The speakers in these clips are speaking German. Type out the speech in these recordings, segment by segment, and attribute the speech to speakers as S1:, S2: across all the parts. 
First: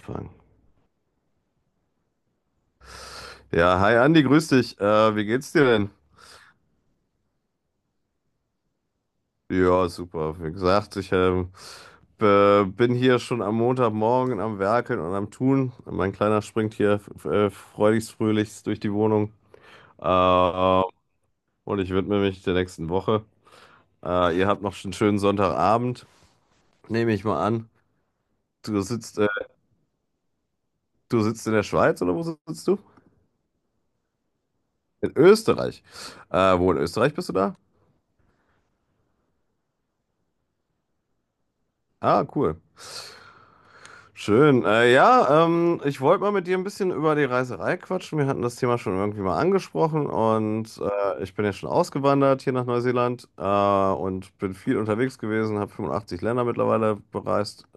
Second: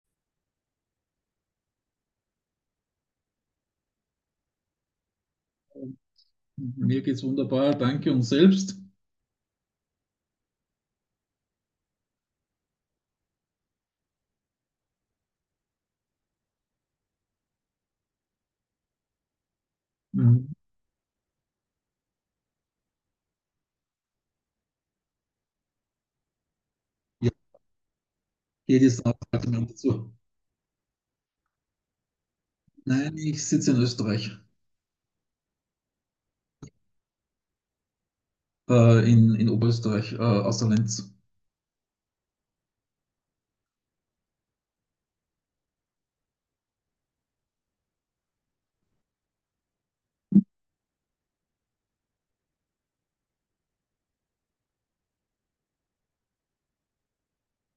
S1: Anfang. Ja, hi Andi, grüß dich. Wie geht's dir denn?
S2: Mir geht's wunderbar, danke und selbst.
S1: Ja, super. Wie gesagt, ich bin hier schon am Montagmorgen am Werkeln und am Tun. Mein Kleiner springt hier freudigst fröhlichst durch die Wohnung.
S2: Mhm.
S1: Äh, und ich widme mich der nächsten Woche. Ihr habt noch einen schönen Sonntagabend, nehme ich
S2: Ja,
S1: mal an. Du
S2: jedes Land
S1: sitzt, äh,
S2: hat einen dazu.
S1: Du sitzt in der Schweiz oder wo sitzt du?
S2: Nein, ich sitze in Österreich,
S1: In Österreich. Wo in Österreich bist du da?
S2: in Oberösterreich, außer Lenz.
S1: Ah, cool. Schön. Ja, ich wollte mal mit dir ein bisschen über die Reiserei quatschen. Wir hatten das Thema schon irgendwie mal angesprochen und ich bin ja schon ausgewandert hier nach Neuseeland und bin viel unterwegs gewesen, habe 85 Länder mittlerweile bereist,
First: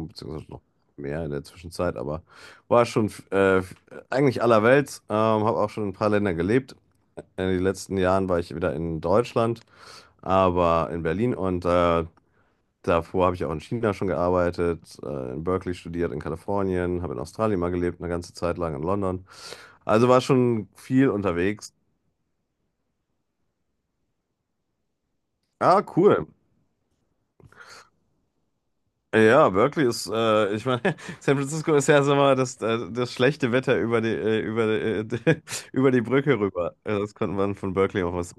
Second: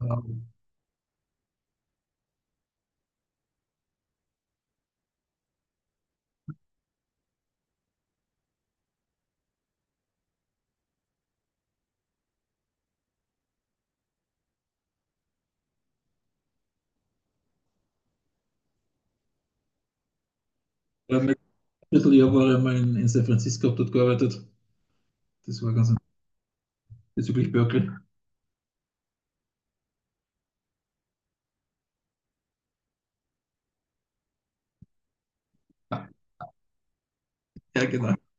S2: Ähm,
S1: noch mehr in der Zwischenzeit, aber war schon eigentlich allerwelts, habe auch schon in ein paar Länder gelebt. In den letzten Jahren war ich wieder in Deutschland, aber in Berlin und davor habe ich auch in China schon gearbeitet, in Berkeley studiert, in Kalifornien, habe in Australien mal gelebt, eine ganze Zeit lang in London. Also war schon viel
S2: ja, mein
S1: unterwegs.
S2: Vierteljahr war ich einmal in San Francisco, hab dort gearbeitet. Das war
S1: Ah,
S2: ganz
S1: cool.
S2: bezüglich Berkeley.
S1: Ja, ich meine, San Francisco ist ja so mal das schlechte Wetter über über die, äh, über die Brücke rüber. Das konnte man von
S2: Ja,
S1: Berkeley auch
S2: genau,
S1: was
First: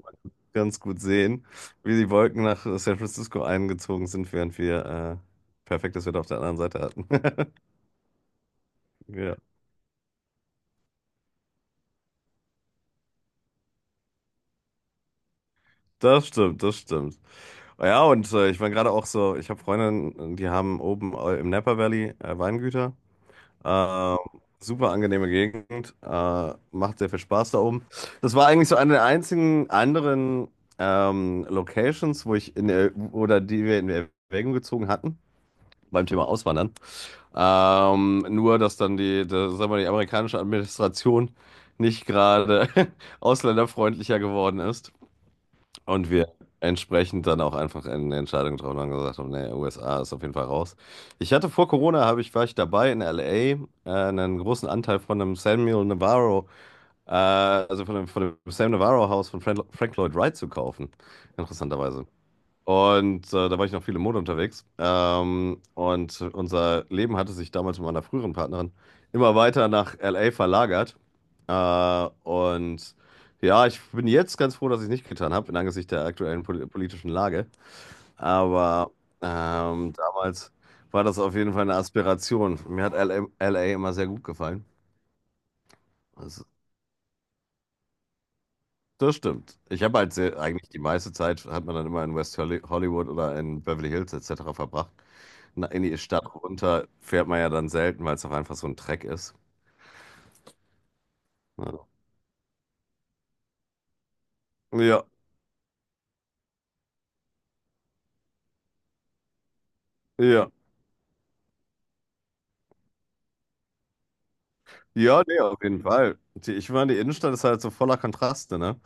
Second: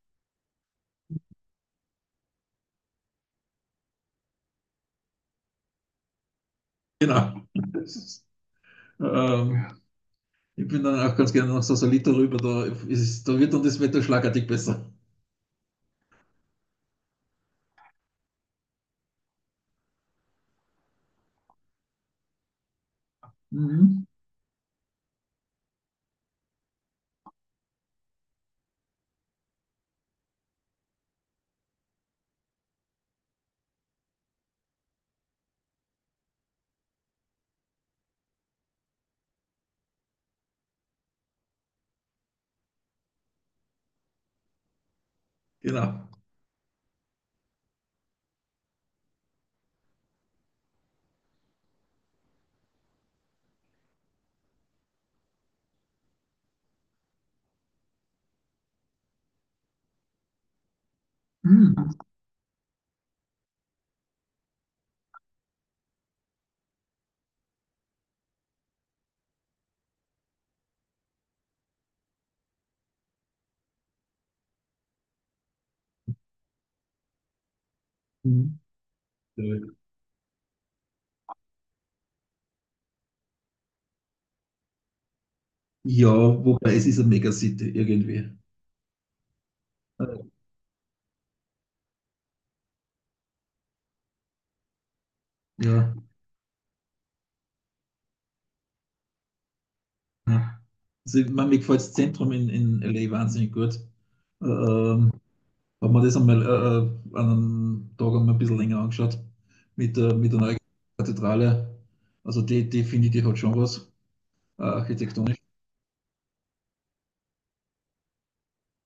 S1: ganz gut sehen, wie die Wolken nach San Francisco eingezogen sind, während wir perfektes Wetter auf der anderen Seite hatten.
S2: genau. Das ist,
S1: Ja,
S2: ähm, Ich bin dann auch ganz gerne nach Sausalito rüber, da wird dann das Wetter schlagartig besser.
S1: das stimmt, das stimmt. Ja, und ich war gerade auch so, ich habe Freundinnen, die haben oben im Napa Valley Weingüter.
S2: Mhm.
S1: Äh, Super angenehme Gegend, macht sehr viel Spaß da oben. Das war eigentlich so eine der einzigen anderen Locations, wo ich in der, oder die wir in Erwägung gezogen hatten beim Thema Auswandern. Nur, dass dann sagen wir mal, die amerikanische Administration nicht gerade ausländerfreundlicher geworden ist.
S2: Genau.
S1: Und wir entsprechend dann auch einfach eine Entscheidung getroffen haben und gesagt haben, nee, USA ist auf jeden Fall raus. Ich hatte vor Corona, habe ich, war ich dabei in LA, einen großen Anteil von einem Samuel Navarro, von dem Sam Navarro Haus von Frank Lloyd Wright zu kaufen.
S2: Mhm.
S1: Interessanterweise. Und da war ich noch viel im Mode unterwegs. Und unser Leben hatte sich damals mit meiner früheren Partnerin immer weiter nach LA verlagert. Äh, und ja, ich bin jetzt ganz froh, dass ich es nicht getan habe, in Angesicht der aktuellen politischen Lage. Aber damals war das auf jeden Fall eine Aspiration. Mir hat LA immer sehr gut gefallen.
S2: Ja,
S1: Das,
S2: wobei es ist eine Megacity irgendwie.
S1: Das stimmt. Ich habe halt
S2: Äh,
S1: sehr, eigentlich die meiste Zeit, hat man dann immer in Hollywood oder in Beverly Hills etc. verbracht. Na, in
S2: ja,
S1: die Stadt runter fährt man ja dann selten, weil es auch einfach so ein Dreck ist.
S2: ja. Also, ich meine, mir gefällt
S1: Ja,
S2: das Zentrum in LA wahnsinnig gut. Äh,
S1: ja,
S2: Ähm, Haben wir das einmal an einem Tag einmal ein bisschen länger angeschaut mit der
S1: ja.
S2: neuen Kathedrale. Also die finde ich, die hat schon was,
S1: Ja,
S2: architektonisch.
S1: nee, auf jeden Fall. Die, ich meine, die Innenstadt ist halt so voller Kontraste, ne?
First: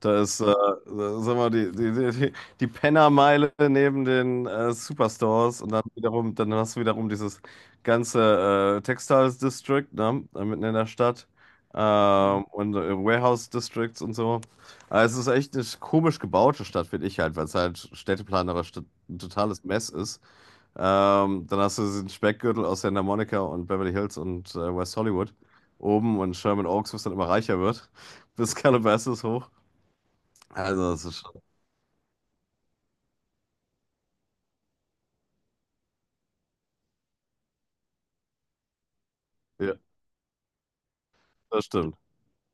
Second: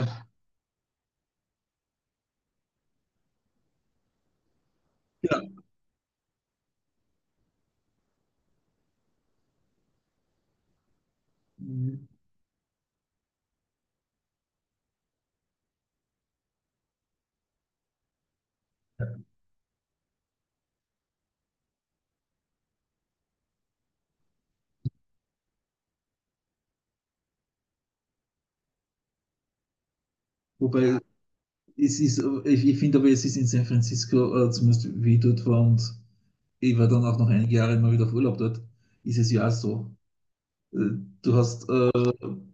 S1: Da ist, sag mal, die, die, die, die die Pennermeile neben den
S2: ja.
S1: Superstores und dann hast du wiederum dieses ganze Textiles District, ne? Da mitten in der Stadt.
S2: Mhm.
S1: Warehouse Districts und so. Also es ist echt eine komisch gebaute Stadt, finde ich halt, weil es halt städteplanerisch ein totales Mess ist. Dann hast du diesen Speckgürtel aus Santa Monica und Beverly Hills und West Hollywood oben und Sherman Oaks, was dann immer reicher wird, bis Calabasas hoch. Also,
S2: Wobei
S1: das ist schon,
S2: es ist, ich finde aber, es ist in San Francisco, zumindest wie ich dort war und ich war dann auch noch einige Jahre immer wieder auf Urlaub dort, ist es ja auch
S1: ja,
S2: so. Äh, Du
S1: das
S2: hast
S1: stimmt.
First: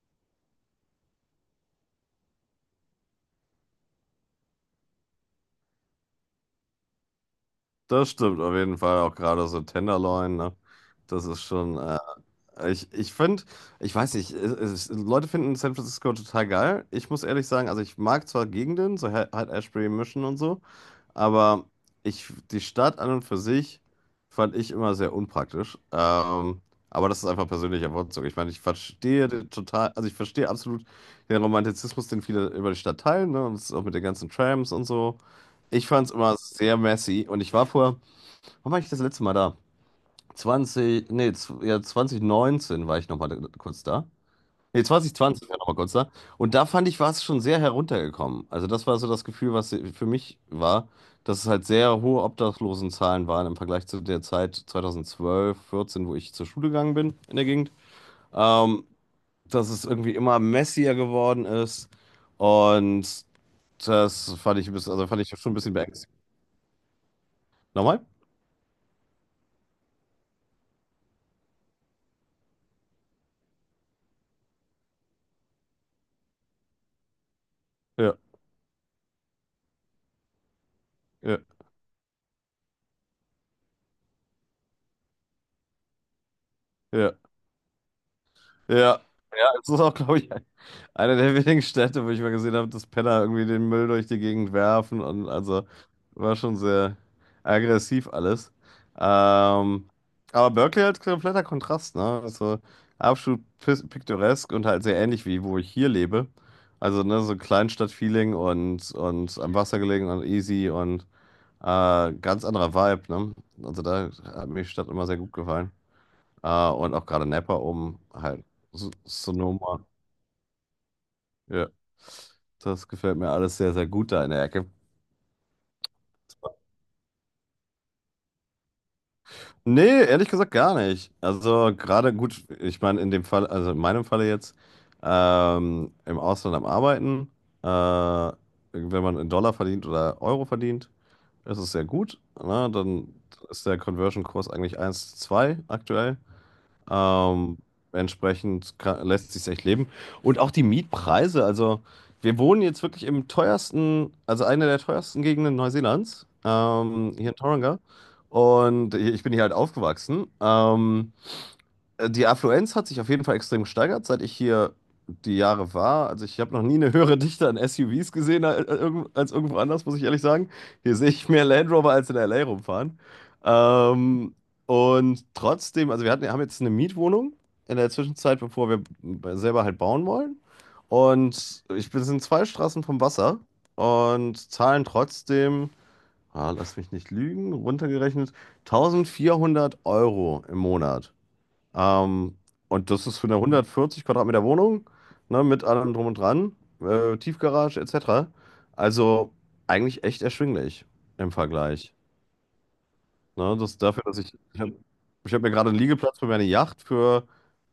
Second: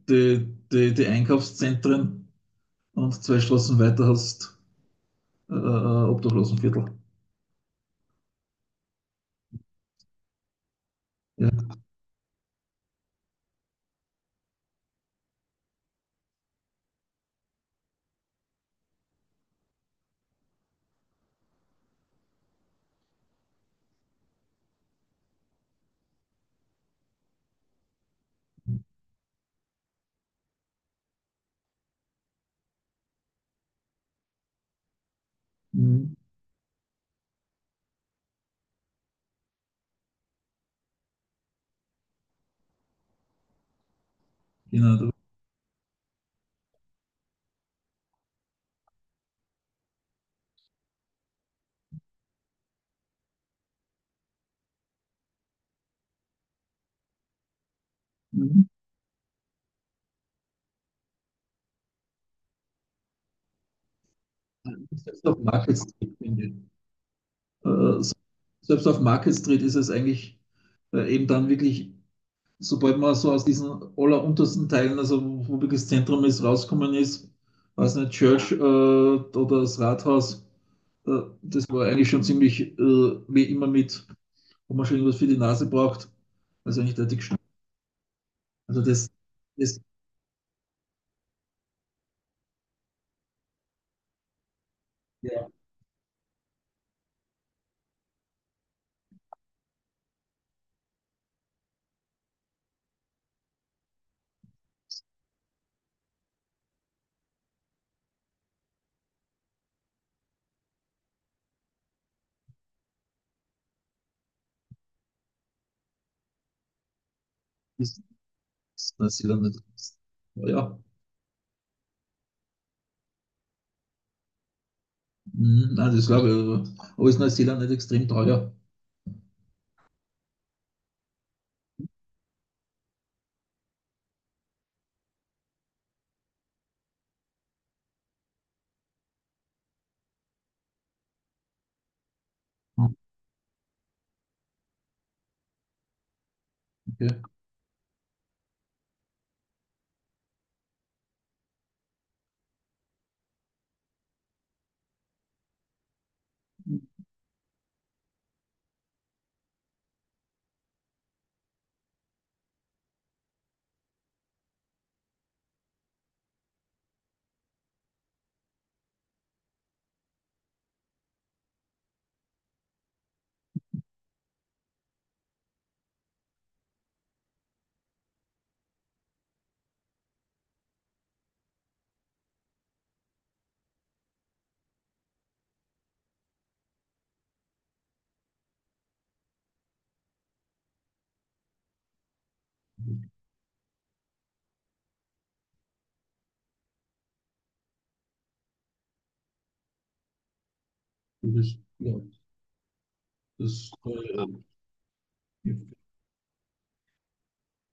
S2: die, die Einkaufszentren und zwei Straßen weiter hast Obdachlosenviertel.
S1: Das stimmt auf jeden Fall, auch gerade so Tenderloin, ne? Das ist
S2: Ja.
S1: schon Ich finde, ich weiß nicht, Leute finden San Francisco total geil. Ich muss ehrlich sagen, also ich mag zwar Gegenden, so halt Ashbury Mission und so, aber die Stadt an und für sich fand ich immer sehr unpraktisch. Aber das ist einfach persönlicher Wortzug. Ich meine, ich verstehe den total, also ich verstehe absolut den Romantizismus, den viele über die Stadt teilen, ne? Und das ist auch mit den ganzen Trams und so. Ich fand es
S2: Mhm.
S1: immer sehr messy und wann war ich das letzte Mal da? 20, nee, zw- ja, 2019 war ich nochmal kurz da. Nee,
S2: Genau.
S1: 2020 war ich nochmal kurz da. Und da fand ich, war es schon sehr heruntergekommen. Also das war so das Gefühl, was für mich war, dass es halt sehr hohe Obdachlosenzahlen waren im Vergleich zu der Zeit 2012, 14, wo ich zur Schule gegangen bin in der Gegend.
S2: Mhm.
S1: Ähm, Dass es irgendwie immer messier geworden ist. Und das fand ich ein bisschen, also fand
S2: Selbst
S1: ich
S2: auf
S1: schon ein bisschen
S2: Market
S1: beängstigend.
S2: Street, finde ich. Äh,
S1: Nochmal?
S2: se- Selbst auf Market Street ist es eigentlich eben dann wirklich, sobald man so aus diesen alleruntersten Teilen, also wo wirklich das Zentrum ist, rauskommen ist, weiß nicht,
S1: Ja,
S2: Church oder das Rathaus, äh,
S1: ja,
S2: das war eigentlich schon ziemlich wie immer mit. Ob man schon irgendwas für die Nase braucht. Also eigentlich der
S1: ja.
S2: Dickschnitt. Also
S1: Ja. Ja, es
S2: das,
S1: ist auch, glaube ich, eine der wenigen Städte, wo ich mal gesehen habe, dass Penner irgendwie den Müll durch die Gegend werfen, und
S2: ja,
S1: also war schon sehr aggressiv alles. Ähm, aber Berkeley halt kompletter Kontrast, ne? Also absolut piktoresk und halt sehr ähnlich wie wo ich hier lebe. Also ne, so Kleinstadt-Feeling und am Wasser gelegen und easy und ganz anderer Vibe, ne? Also da hat mir die Stadt immer sehr gut gefallen. Und auch gerade Napa
S2: ist
S1: oben, halt
S2: ist Neuseeland nicht.
S1: Sonoma.
S2: Ja,
S1: Ja, das gefällt mir alles sehr, sehr gut da in der Ecke.
S2: nein, das glaube ich. Aber ist Neuseeland nicht extrem teuer?
S1: Nee, ehrlich gesagt gar nicht. Also gerade gut, ich meine in dem Fall, also in meinem Falle jetzt, im Ausland am Arbeiten, äh, wenn man in Dollar verdient oder Euro verdient, ist es sehr gut. Ne? Dann ist der Conversion-Kurs eigentlich eins zu zwei aktuell.
S2: Okay.
S1: Ähm, Entsprechend lässt sich echt leben. Und auch die Mietpreise, also wir wohnen jetzt wirklich im teuersten, also einer der teuersten Gegenden Neuseelands, hier in Tauranga. Und ich bin hier halt aufgewachsen. Die Affluenz hat sich auf jeden Fall extrem gesteigert, seit ich hier die Jahre war. Also ich habe noch nie eine höhere Dichte an SUVs gesehen als irgendwo anders, muss ich ehrlich sagen. Hier sehe ich mehr Land Rover als in LA rumfahren. Ähm, und trotzdem, haben jetzt eine Mietwohnung in der Zwischenzeit, bevor wir selber halt bauen wollen. Und ich bin sind zwei Straßen vom Wasser und zahlen trotzdem, ah, lass mich nicht lügen, runtergerechnet 1400 € im Monat. Ähm, und das ist für eine 140 Quadratmeter Wohnung, ne, mit allem drum und dran, Tiefgarage etc. Also eigentlich echt erschwinglich im
S2: Das ist,
S1: Vergleich.
S2: ja, das
S1: Ne,
S2: ist
S1: das dafür, dass
S2: teuer.
S1: ich habe ich hab mir
S2: Ja.
S1: gerade einen Liegeplatz für meine Yacht für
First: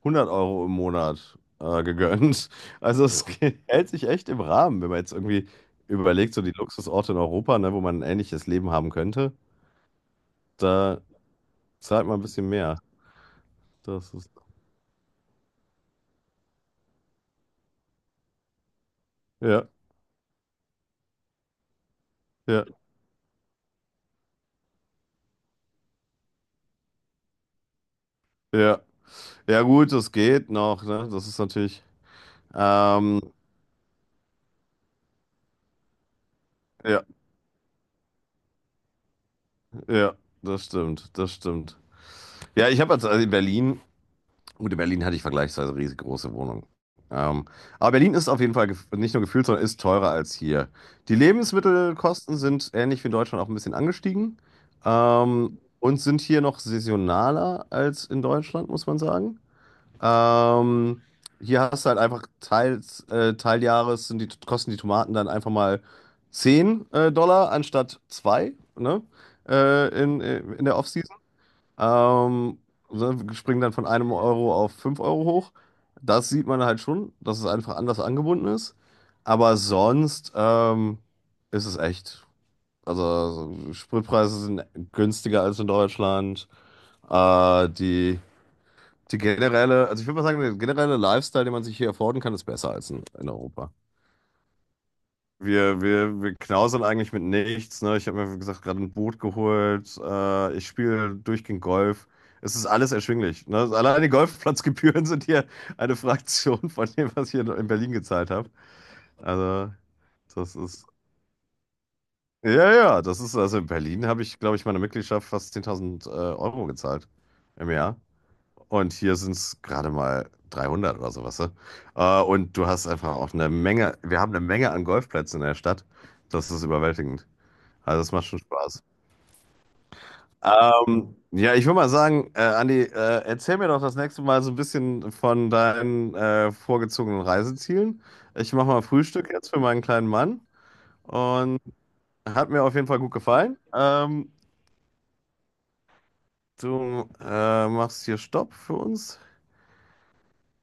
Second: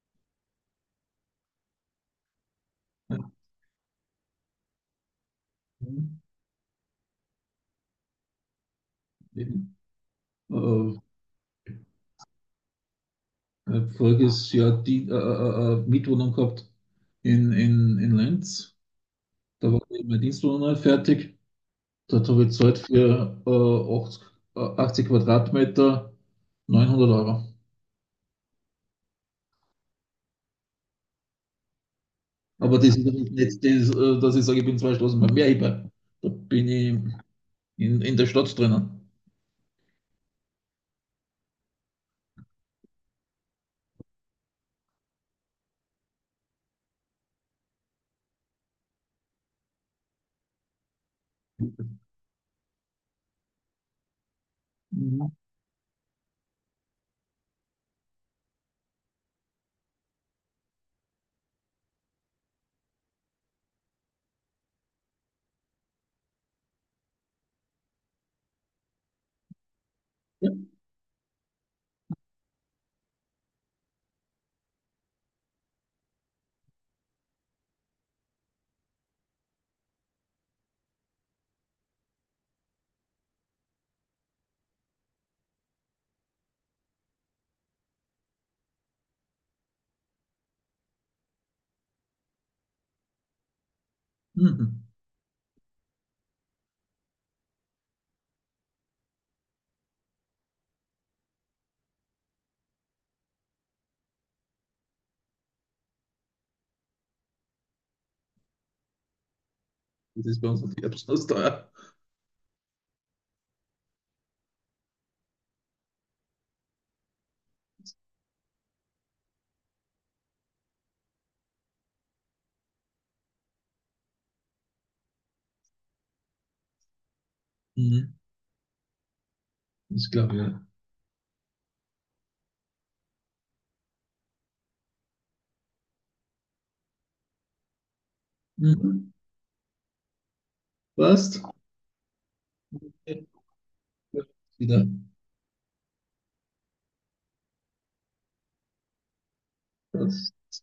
S1: 100 € im Monat gegönnt. Also es hält sich echt im Rahmen, wenn man jetzt irgendwie
S2: Mhm.
S1: überlegt, so die Luxusorte in Europa, ne, wo man ein ähnliches Leben haben könnte,
S2: Eben.
S1: da
S2: Äh,
S1: zahlt man ein bisschen mehr. Das ist,
S2: Voriges Jahr die, Mietwohnung gehabt in Lenz.
S1: ja,
S2: Da war eben meine Dienstwohnung fertig. Dort habe ich
S1: ja,
S2: gezahlt für 80, 80 Quadratmeter 900 Euro.
S1: ja. Ja gut, das geht noch, ne? Das ist natürlich.
S2: Aber das ist
S1: Ähm,
S2: nicht das, dass ich sage, ich bin zwei Straßen beim Meerheber. Da bin ich
S1: ja,
S2: in der Stadt drinnen.
S1: ja, Das stimmt, das stimmt. Ja, ich habe jetzt also in Berlin, gut, in Berlin hatte ich vergleichsweise riesengroße Wohnungen. Ähm, aber Berlin ist auf jeden Fall nicht nur gefühlt, sondern ist teurer als hier. Die Lebensmittelkosten sind ähnlich wie in Deutschland auch ein bisschen angestiegen.
S2: Mhm.
S1: Und sind hier noch saisonaler als in Deutschland, muss man sagen. Ähm, Hier hast du halt einfach teils, Teiljahres kosten die Tomaten dann einfach mal 10 Dollar anstatt zwei, ne?
S2: Ja.
S1: In der Offseason. Ähm, so, wir springen dann von einem Euro auf 5 Euro hoch. Das sieht man halt schon, dass es einfach anders angebunden ist. Aber sonst ist es echt. Also, so Spritpreise sind günstiger als in Deutschland. Äh, die. Die generelle, also ich würde mal sagen, der generelle Lifestyle, den man sich hier erfordern kann, ist besser als in Europa.
S2: Mhm.
S1: Wir knausern eigentlich mit nichts, ne? Ich habe mir, wie gesagt, gerade ein Boot geholt. Ich spiele durchgehend Golf. Es ist alles erschwinglich. Ne? Also allein die Golfplatzgebühren sind hier eine Fraktion von dem, was ich hier in Berlin gezahlt habe. Also,
S2: Das ist bei
S1: das
S2: uns auf
S1: ist.
S2: Erbsen teuer.
S1: Ja, ja, das ist. Also in Berlin habe ich, glaube ich, meine Mitgliedschaft fast 10.000 Euro gezahlt im Jahr. Und hier sind es gerade mal 300 oder sowas. Ne? Und du hast einfach auch eine Menge, wir haben eine Menge an Golfplätzen in der Stadt. Das ist überwältigend. Also das
S2: Mhm.
S1: macht schon Spaß.
S2: Ich glaube, ja.
S1: Ja, ich würde mal sagen, Andi, erzähl mir doch das nächste Mal so ein bisschen von deinen vorgezogenen Reisezielen. Ich mache mal
S2: Mhm.
S1: Frühstück jetzt für meinen kleinen Mann
S2: Passt.
S1: und hat mir auf jeden Fall gut gefallen.
S2: Wieder.
S1: Du machst hier Stopp für uns.
S2: Das